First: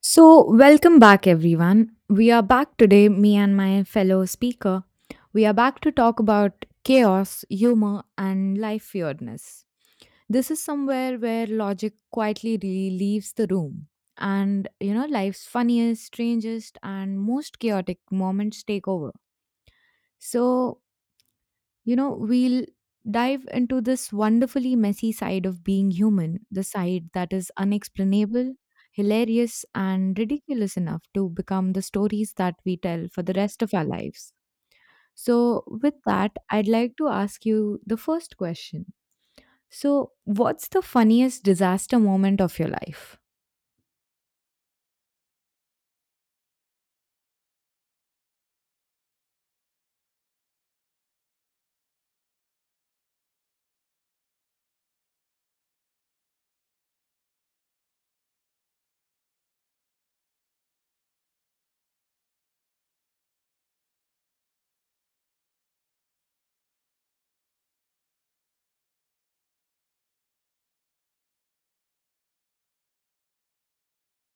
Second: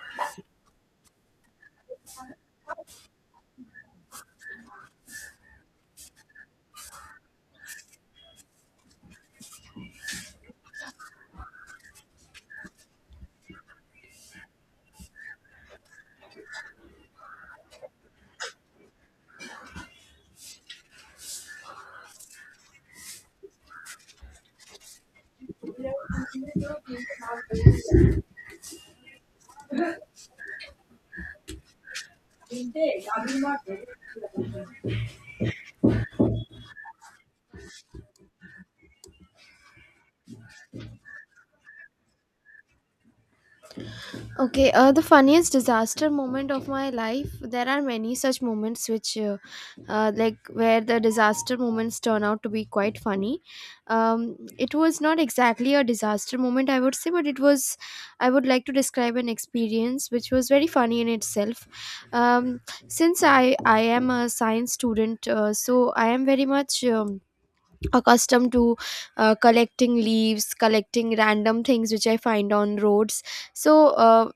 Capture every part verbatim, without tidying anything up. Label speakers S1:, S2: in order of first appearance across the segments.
S1: So, welcome back, everyone. We are back today, me and my fellow speaker. We are back to talk about chaos, humor, and life weirdness. This is somewhere where logic quietly really leaves the room. And, you know, life's funniest, strangest, and most chaotic moments take over. So, you know, we'll dive into this wonderfully messy side of being human, the side that is unexplainable, hilarious, and ridiculous enough to become the stories that we tell for the rest of our lives. So, with that, I'd like to ask you the first question. So, what's the funniest disaster moment of your life?
S2: Okay, uh, the funniest disaster moment of my life. There are many such moments which, uh, uh, like, where the disaster moments turn out to be quite funny. Um, it was not exactly a disaster moment, I would say, but it was, I would like to describe an experience which was very funny in itself. Um, since I, I am a science student, uh, so I am very much. Um, accustomed to uh, collecting leaves, collecting random things which I find on roads. So uh,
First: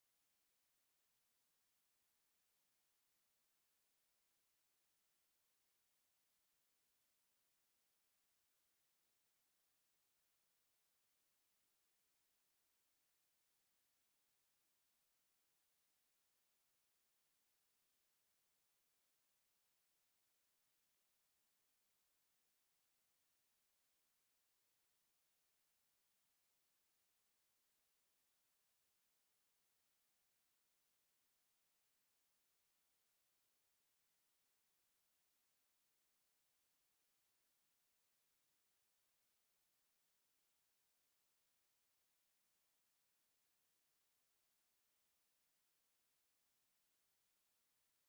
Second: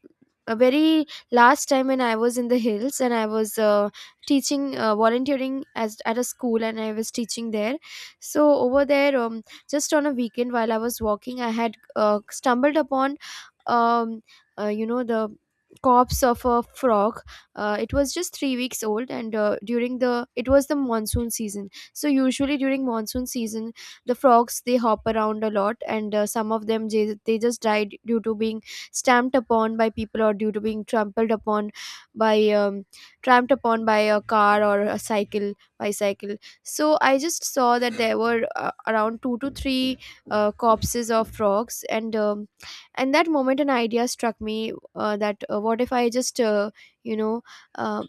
S2: a very Last time when I was in the hills and I was uh, teaching, uh, volunteering as at a school and I was teaching there. So over there, um, just on a weekend while I was walking, I had uh, stumbled upon um, uh, you know the corpse of a frog. Uh, it was just three weeks old, and uh, during the it was the monsoon season. So usually during monsoon season, the frogs, they hop around a lot, and uh, some of them, they, they just died due to being stamped upon by people or due to being trampled upon by um, trampled upon by a car or a cycle, bicycle. So I just saw that there were uh, around two to three uh, corpses of frogs. And um, and that moment an idea struck me, uh, that uh, what if I just uh, you know uh,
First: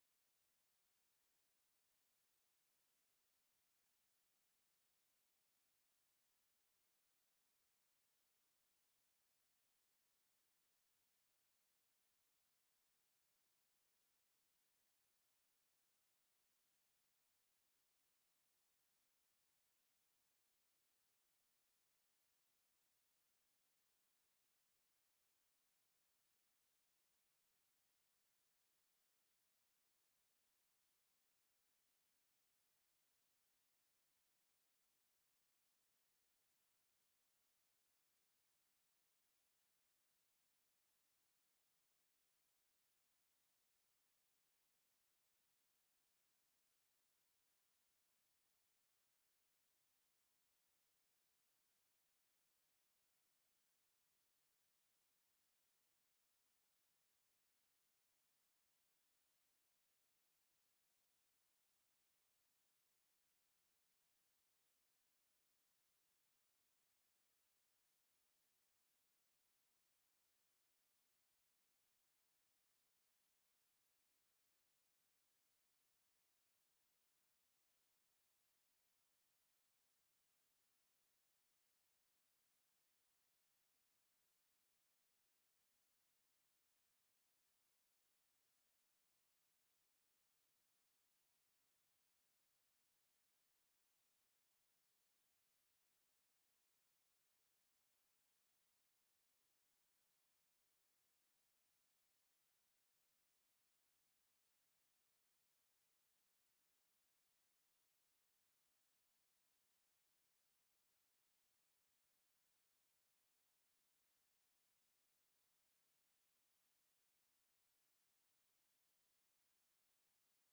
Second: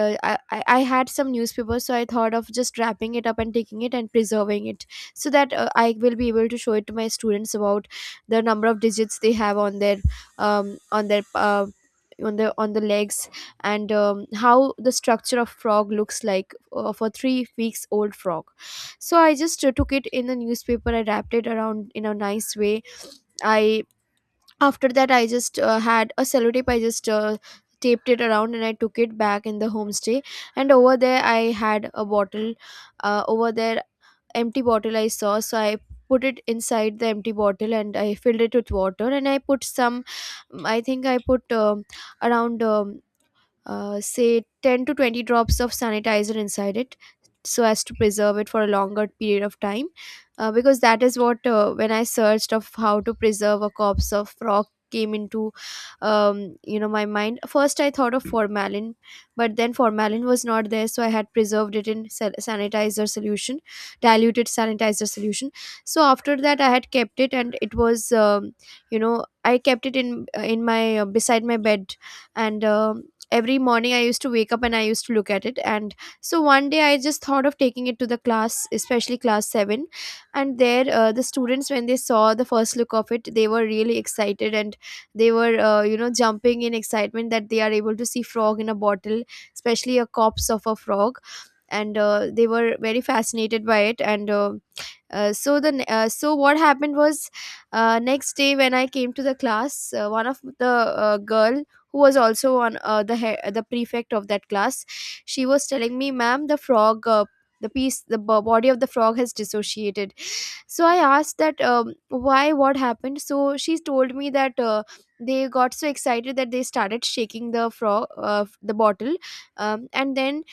S2: uh, I, I I had some newspaper, so I thought of just wrapping it up and taking it and preserving it so that uh, I will be able to show it to my students about the number of digits they have on their, um, on their uh, on the on the legs, and um, how the structure of frog looks like, uh, for three weeks old frog. So I just uh, took it in the newspaper, I wrapped it around in a nice way. I After that, I just uh, had a sellotape. I just uh, taped it around and I took it back in the homestay. And over there, I had a bottle. Uh, over there, Empty bottle I saw, so I put it inside the empty bottle and I filled it with water. And I put some. I think I put um around um, uh, say ten to twenty drops of sanitizer inside it so as to preserve it for a longer period of time, uh, because that is what, uh, when I searched of how to preserve a corpse of frog came into, um, you know my mind. First I thought of formalin, but then formalin was not there, so I had preserved it in sa- sanitizer solution, diluted sanitizer solution. So after that I had kept it, and it was, um, you know I kept it in in my uh, beside my bed. And um Every morning I used to wake up and I used to look at it. And so one day I just thought of taking it to the class, especially class seven. And there, uh, the students, when they saw the first look of it, they were really excited, and they were, uh, you know jumping in excitement that they are able to see frog in a bottle, especially a corpse of a frog. And uh, they were very fascinated by it. And uh, uh, so the ne- uh, so what happened was, uh, next day when I came to the class, uh, one of the uh, girl who was also on, uh, the he- the prefect of that class, she was telling me, "Ma'am, the frog." Uh, the piece the bo- body of the frog has dissociated. So I asked that, um, why, what happened. So she told me that uh, they got so excited that they started shaking the frog, uh, the bottle. Um, and then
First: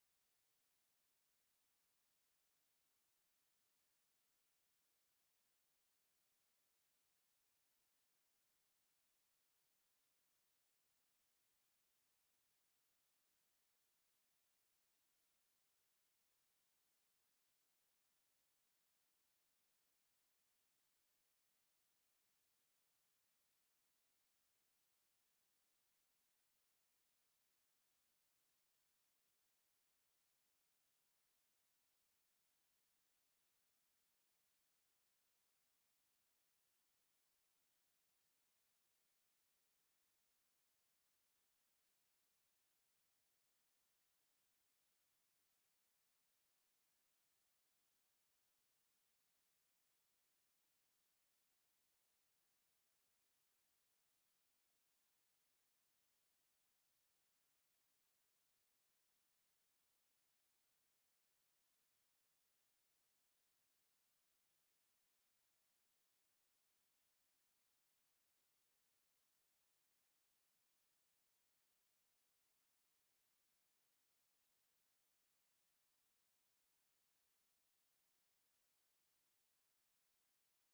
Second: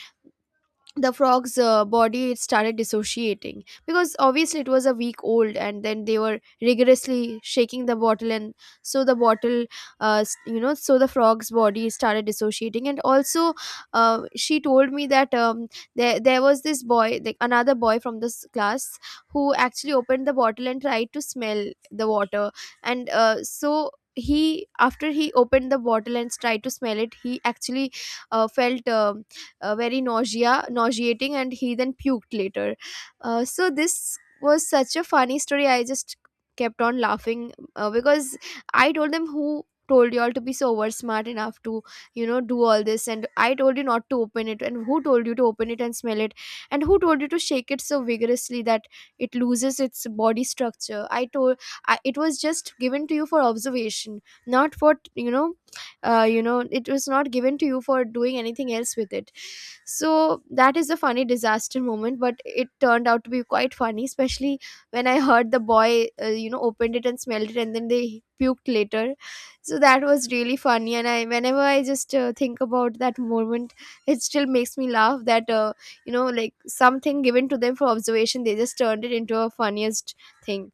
S2: the frog's uh, body, it started dissociating, because obviously it was a week old, and then they were rigorously shaking the bottle. And so the bottle, uh, s- you know so the frog's body started dissociating. And also uh, she told me that, um, there, there was this boy, like another boy from this class who actually opened the bottle and tried to smell the water. And uh, so he, after he opened the bottle and tried to smell it, he actually uh, felt um uh, very nausea nauseating, and he then puked later. Uh, so this was such a funny story, I just kept on laughing, uh, because I told them, who told you all to be so over smart enough to, you know, do all this? And I told you not to open it, and who told you to open it and smell it? And who told you to shake it so vigorously that it loses its body structure? I told, I, it was just given to you for observation, not for, you know uh, you know it was not given to you for doing anything else with it. So that is a funny disaster moment, but it turned out to be quite funny, especially when I heard the boy, uh, you know, opened it and smelled it, and then they puked later. So that was really funny. And I, whenever I just uh, think about that moment, it still makes me laugh. That, uh, you know, like something given to them for observation, they just turned it into a funniest thing.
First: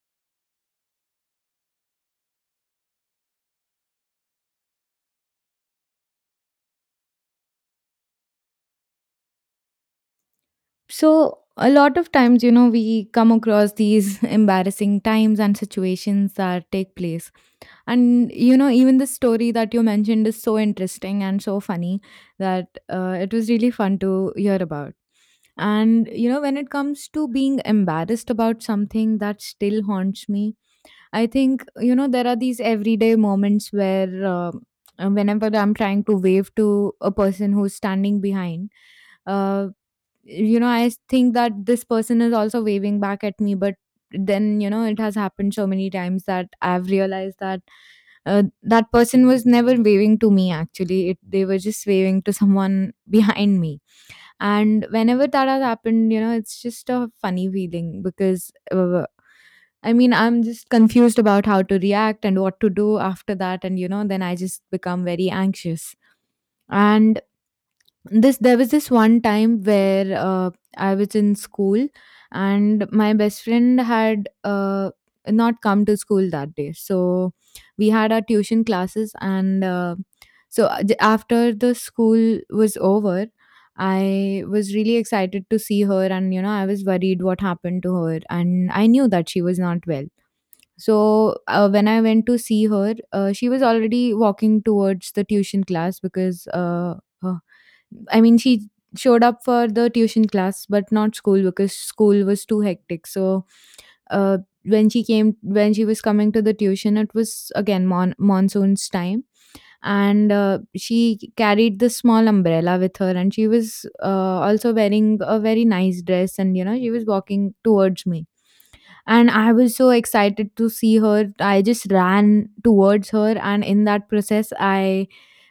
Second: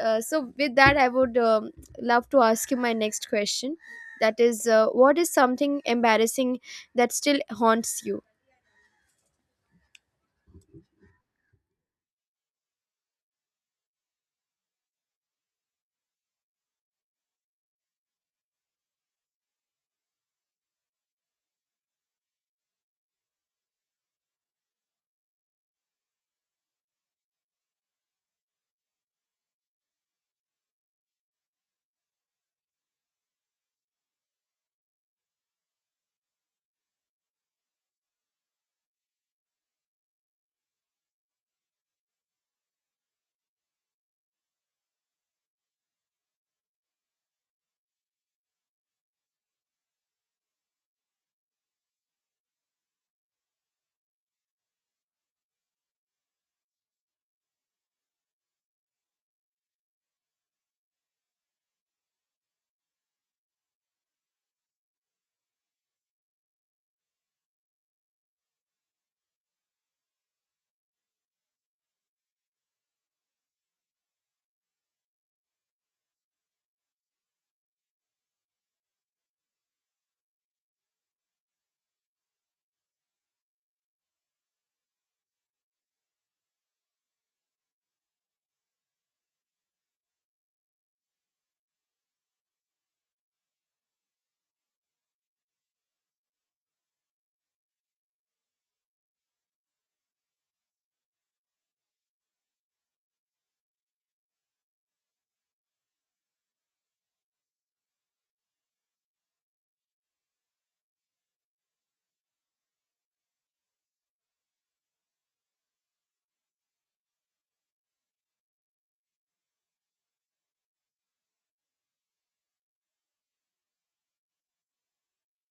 S2: Uh, so with that, I would um, love to ask you my next question. That is, uh, what is something embarrassing that still haunts you?
S1: So, a lot of times, you know, we come across these embarrassing times and situations that take place. And you know, even the story that you mentioned is so interesting and so funny that uh, it was really fun to hear about. And you know, when it comes to being embarrassed about something that still haunts me, I think you know there are these everyday moments where uh, uh, whenever I'm trying to wave to a person who's standing behind, uh, you know, I think that this person is also waving back at me, but then you know it has happened so many times that I've realized that uh, that person was never waving to me, actually it, they were just waving to someone behind me. And whenever that has happened, you know it's just a funny feeling because uh, I mean I'm just confused about how to react and what to do after that, and you know then I just become very anxious. And this there was this one time where uh, I was in school and my best friend had uh, not come to school that day. So we had our tuition classes and uh, so a- j- after the school was over, I was really excited to see her, and you know I was worried what happened to her and I knew that she was not well. So uh, when I went to see her, uh, she was already walking towards the tuition class because uh, I mean, she showed up for the tuition class, but not school because school was too hectic. So, uh, when she came, when she was coming to the tuition, it was again mon- monsoon's time, and uh, she carried this small umbrella with her, and she was uh, also wearing a very nice dress, and you know, she was walking towards me. And I was so excited to see her. I just ran towards her, and in that process, I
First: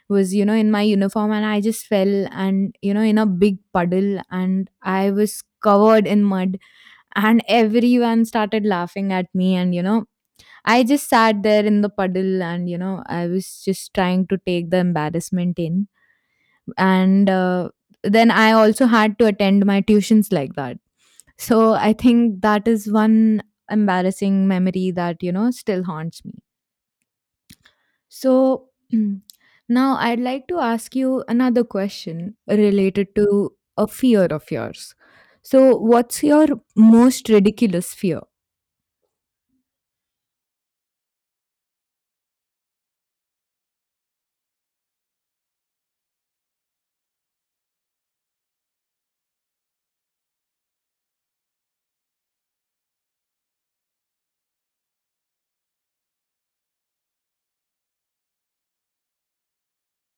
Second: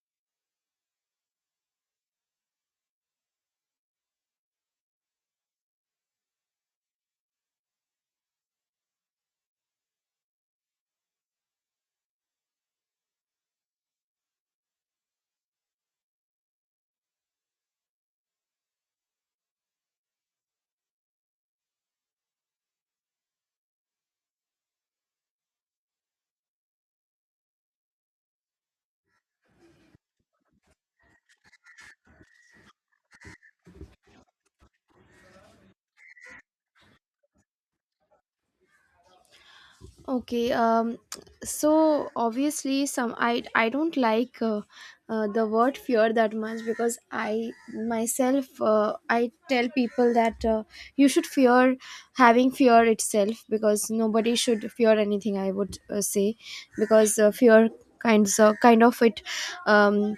S1: was you know in my uniform and I just fell, and you know in a big puddle, and I was covered in mud. And everyone started laughing at me, and you know I just sat there in the puddle, and you know I was just trying to take the embarrassment in. And uh, then I also had to attend my tuitions like that. So I think that is one embarrassing memory that you know still haunts me. So now I'd like to ask you another question related to a fear of yours. So, what's your most ridiculous fear?
S2: Okay, um, so obviously, some I I don't like uh, uh, the word fear that much, because I myself, uh, I tell people that uh, you should fear having fear itself, because nobody should fear anything. I would uh, say, because uh, fear kinds of kind of it, um,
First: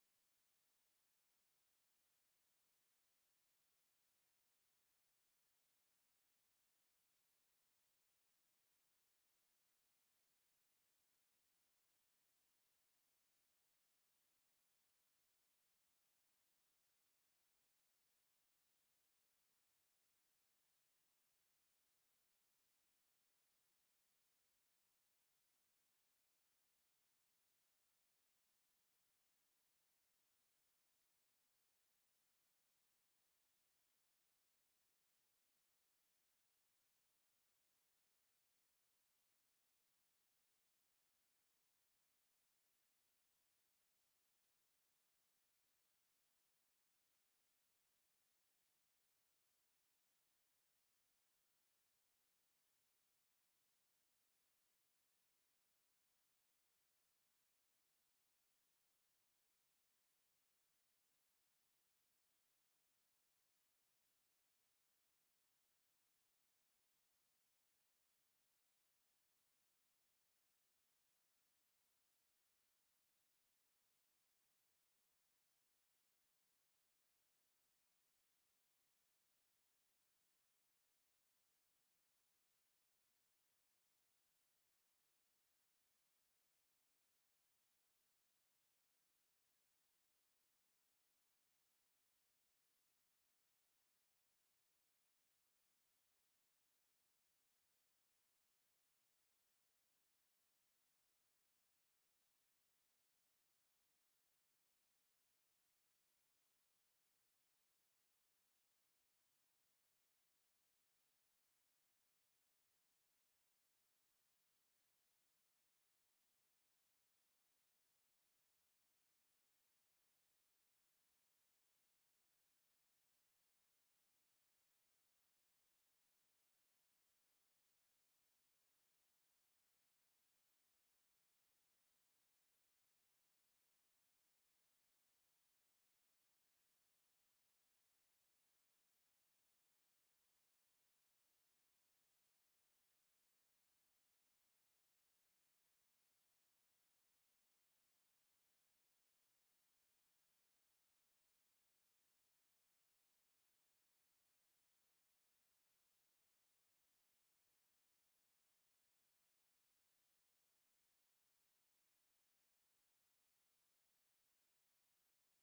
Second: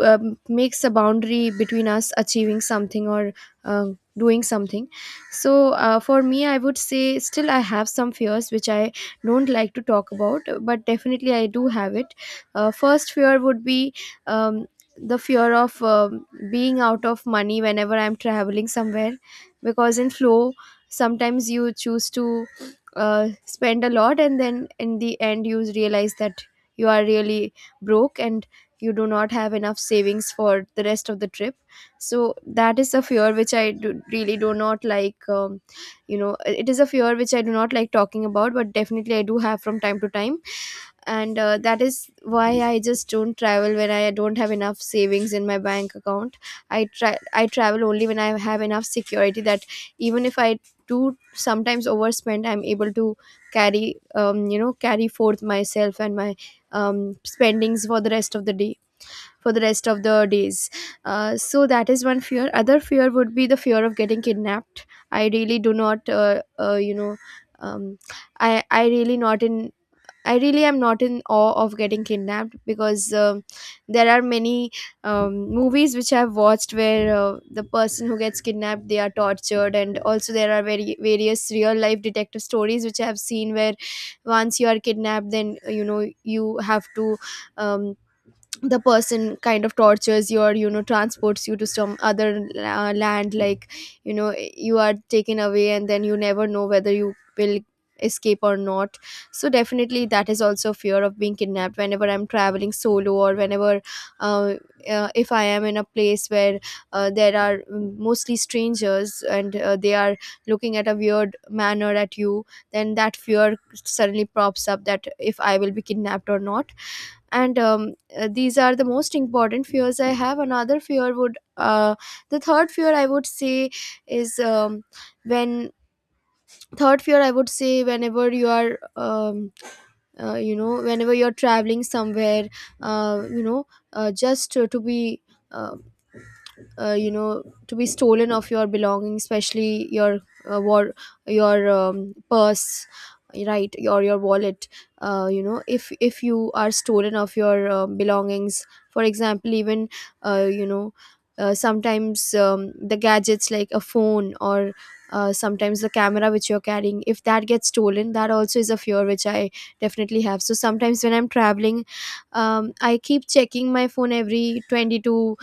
S2: um, makes a boundary between us achieving something or uh, doing something. So uh, for me, I would say, still I have some fears which I don't like to talk about, but definitely I do have it. Uh, first fear would be um, the fear of um, being out of money whenever I'm traveling somewhere. Because in flow, sometimes you choose to uh, spend a lot, and then in the end you realize that you are really broke, and you do not have enough savings for the rest of the trip. So that is a fear which I do, really do not like. um, you know it is a fear which I do not like talking about, but definitely I do have from time to time. And uh, that is why I just don't travel when I don't have enough savings in my bank account. i try I travel only when I have enough security that, even if I do sometimes overspend, I'm able to carry, um, you know carry forth myself and my um, spendings for the rest of the day, for the rest of the days. Uh, so that is one fear. Other fear would be the fear of getting kidnapped. I really do not, uh, uh, you know, um, I I really not in. I really am not in awe of getting kidnapped, because um there are many um, movies which I've watched where uh, the person who gets kidnapped, they are tortured. And also there are very various real life detective stories which I have seen, where once you are kidnapped, then you know you have to, um, the person kind of tortures you, or you know, transports you to some other uh, land, like, you know, you are taken away, and then you never know whether you will escape or not. So definitely that is also fear of being kidnapped whenever I'm traveling solo, or whenever, uh, uh, if I am in a place where uh, there are mostly strangers, and uh, they are looking at a weird manner at you, then that fear suddenly props up, that if I will be kidnapped or not. And um, uh, these are the most important fears I have. Another fear would, uh, the third fear I would say is um, when third fear I would say, whenever you are, um, uh, you know whenever you're traveling somewhere, uh, you know uh, just to, to be, uh, uh, you know to be stolen of your belongings, especially your, uh, war your um, purse, right? Or your wallet. uh, you know if if you are stolen of your um belongings, for example, even, uh, you know uh, sometimes um, the gadgets like a phone or uh, sometimes the camera which you're carrying, if that gets stolen, that also is a fear which I definitely have. So sometimes when I'm traveling, um, I keep checking my phone every twenty to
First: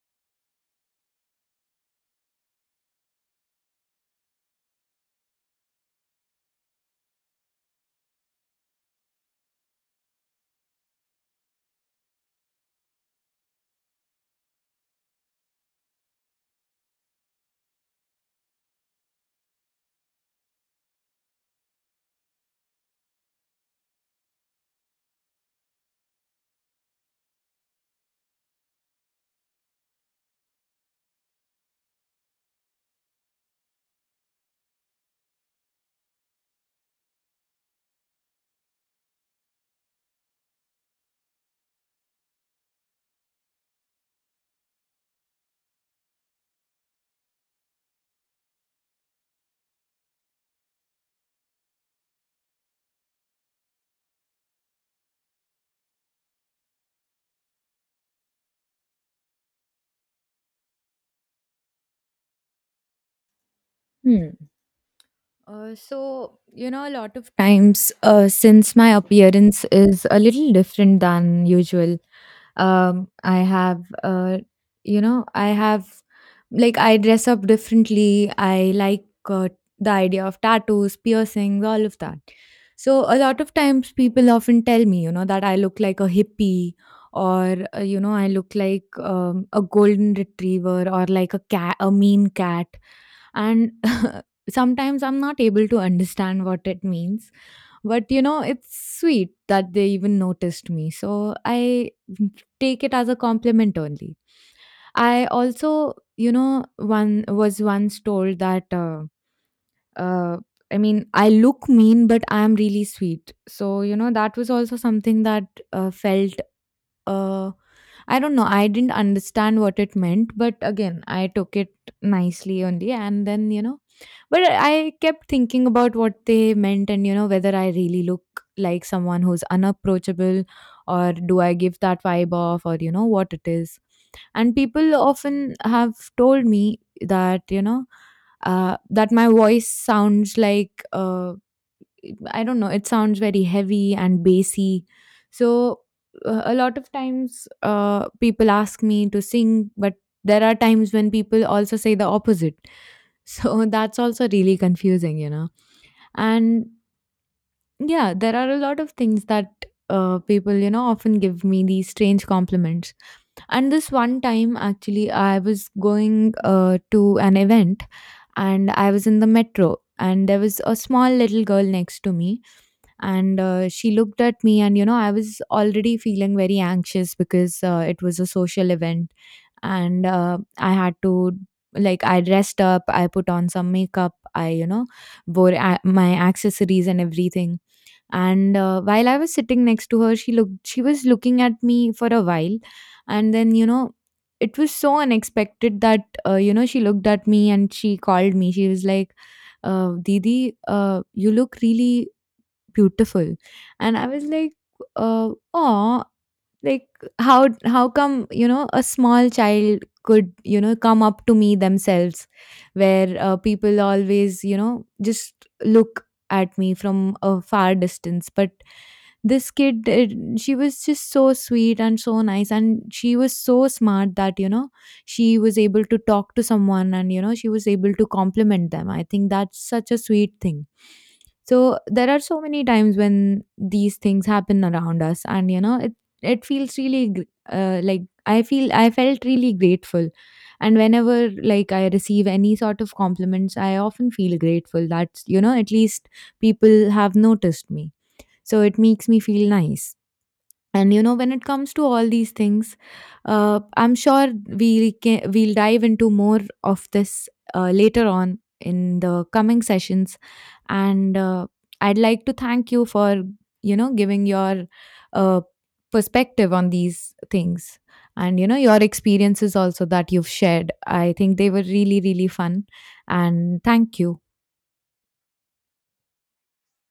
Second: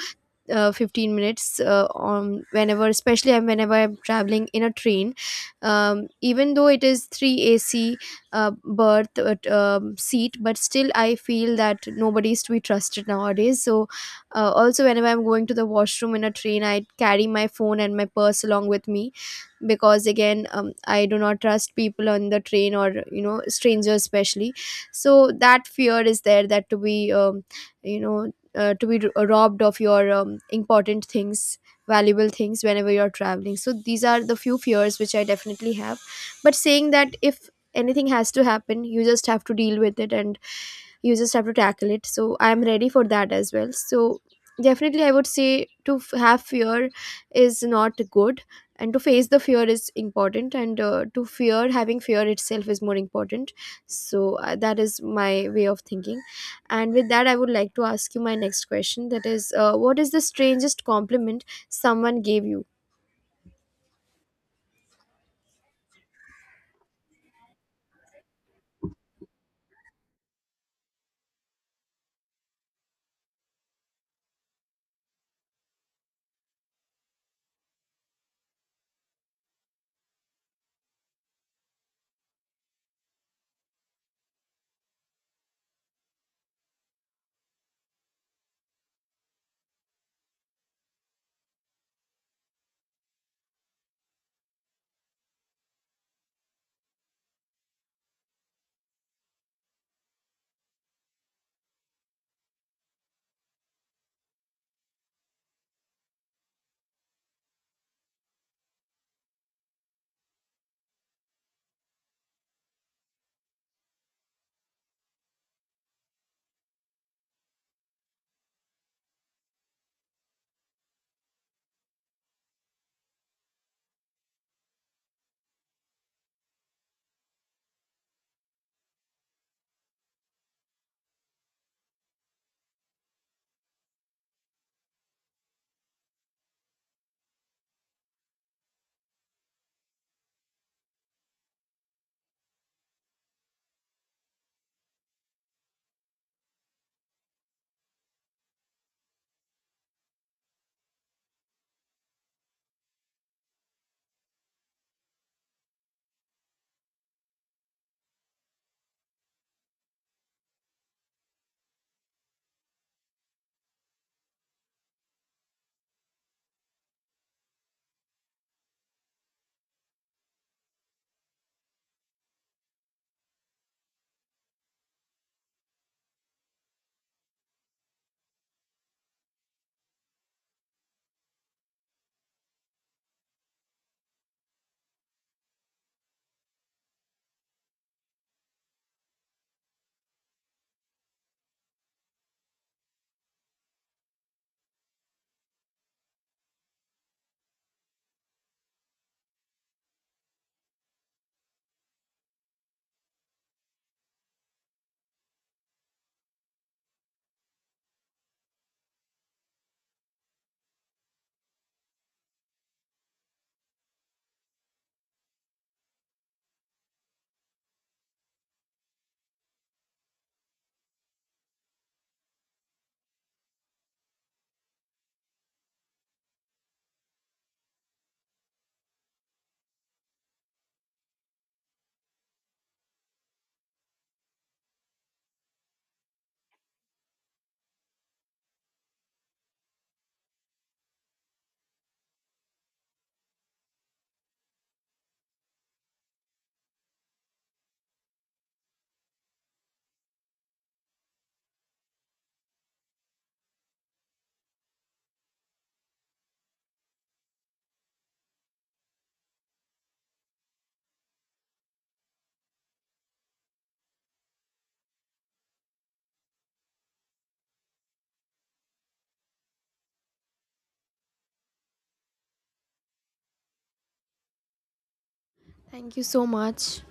S2: uh, fifteen minutes, uh, on whenever especially I'm- whenever I'm traveling in a train, um, even though it is three ac, uh, berth, uh, um, seat, but still I feel that nobody is to be trusted nowadays. So uh, also whenever I'm going to the washroom in a train, I carry my phone and my purse along with me, because again um, I do not trust people on the train, or you know, strangers especially. So that fear is there, that to be, um, you know uh, to be r- robbed of your um, important things, valuable things, whenever you're traveling. So these are the few fears which I definitely have. But saying that, if anything has to happen, you just have to deal with it, and you just have to tackle it. So I'm ready for that as well. So definitely I would say, to f- have fear is not good, and to face the fear is important, and uh, to fear having fear itself is more important. So uh, that is my way of thinking. And with that, I would like to ask you my next question, that is, uh, what is the strangest compliment someone gave you?
S1: Hmm. Uh, so, you know, a lot of times uh, since my appearance is a little different than usual, um, I have, uh, you know, I have like I dress up differently. I like uh, the idea of tattoos, piercings, all of that. So a lot of times people often tell me, you know, that I look like a hippie or uh, you know I look like um, a golden retriever or like a cat, a mean cat. And sometimes I'm not able to understand what it means. But you know, it's sweet that they even noticed me. So I take it as a compliment only. I also, you know, one was once told that uh, uh, I mean, I look mean, but I am really sweet. So you know, that was also something that uh, felt. Uh, I don't know. I didn't understand what it meant, but again, I took it nicely only, and then you know, but I kept thinking about what they meant and, you know, whether I really look like someone who's unapproachable or do I give that vibe off or, you know, what it is. And people often have told me that, you know, uh, that my voice sounds like uh, I don't know, it sounds very heavy and bassy. So, uh, a lot of times uh, people ask me to sing, but there are times when people also say the opposite. So, that's also really confusing, you know. And yeah, there are a lot of things that uh, people, you know, often give me these strange compliments. And this one time, actually, I was going uh, to an event, and I was in the metro, and there was a small little girl next to me. And uh, she looked at me, and you know I was already feeling very anxious because uh, it was a social event. And uh, I had to, like I dressed up, I put on some makeup, I you know wore a- my accessories and everything. And uh, while I was sitting next to her, she looked she was looking at me for a while. And then you know it was so unexpected that uh, you know she looked at me and she called me, she was like uh, didi, uh, you look really beautiful. And I was like, uh, oh, like how how come you know a small child could you know come up to me themselves, where uh, people always you know just look at me from a far distance, but this kid did, she was just so sweet and so nice and she was so smart that you know she was able to talk to someone, and you know she was able to compliment them. I think that's such a sweet thing. So there are so many times when these things happen around us, and you know it it feels really gr- uh, like I feel I felt really grateful. And whenever like I receive any sort of compliments, I often feel grateful that you know at least people have noticed me. So it makes me feel nice. And you know, when it comes to all these things, uh, I'm sure we can, we'll dive into more of this uh, later on in the coming sessions. And uh, I'd like to thank you for you know giving your uh, perspective on these things and you know your experiences also that you've shared. I think they were really really fun. And thank you.
S2: Thank you so much.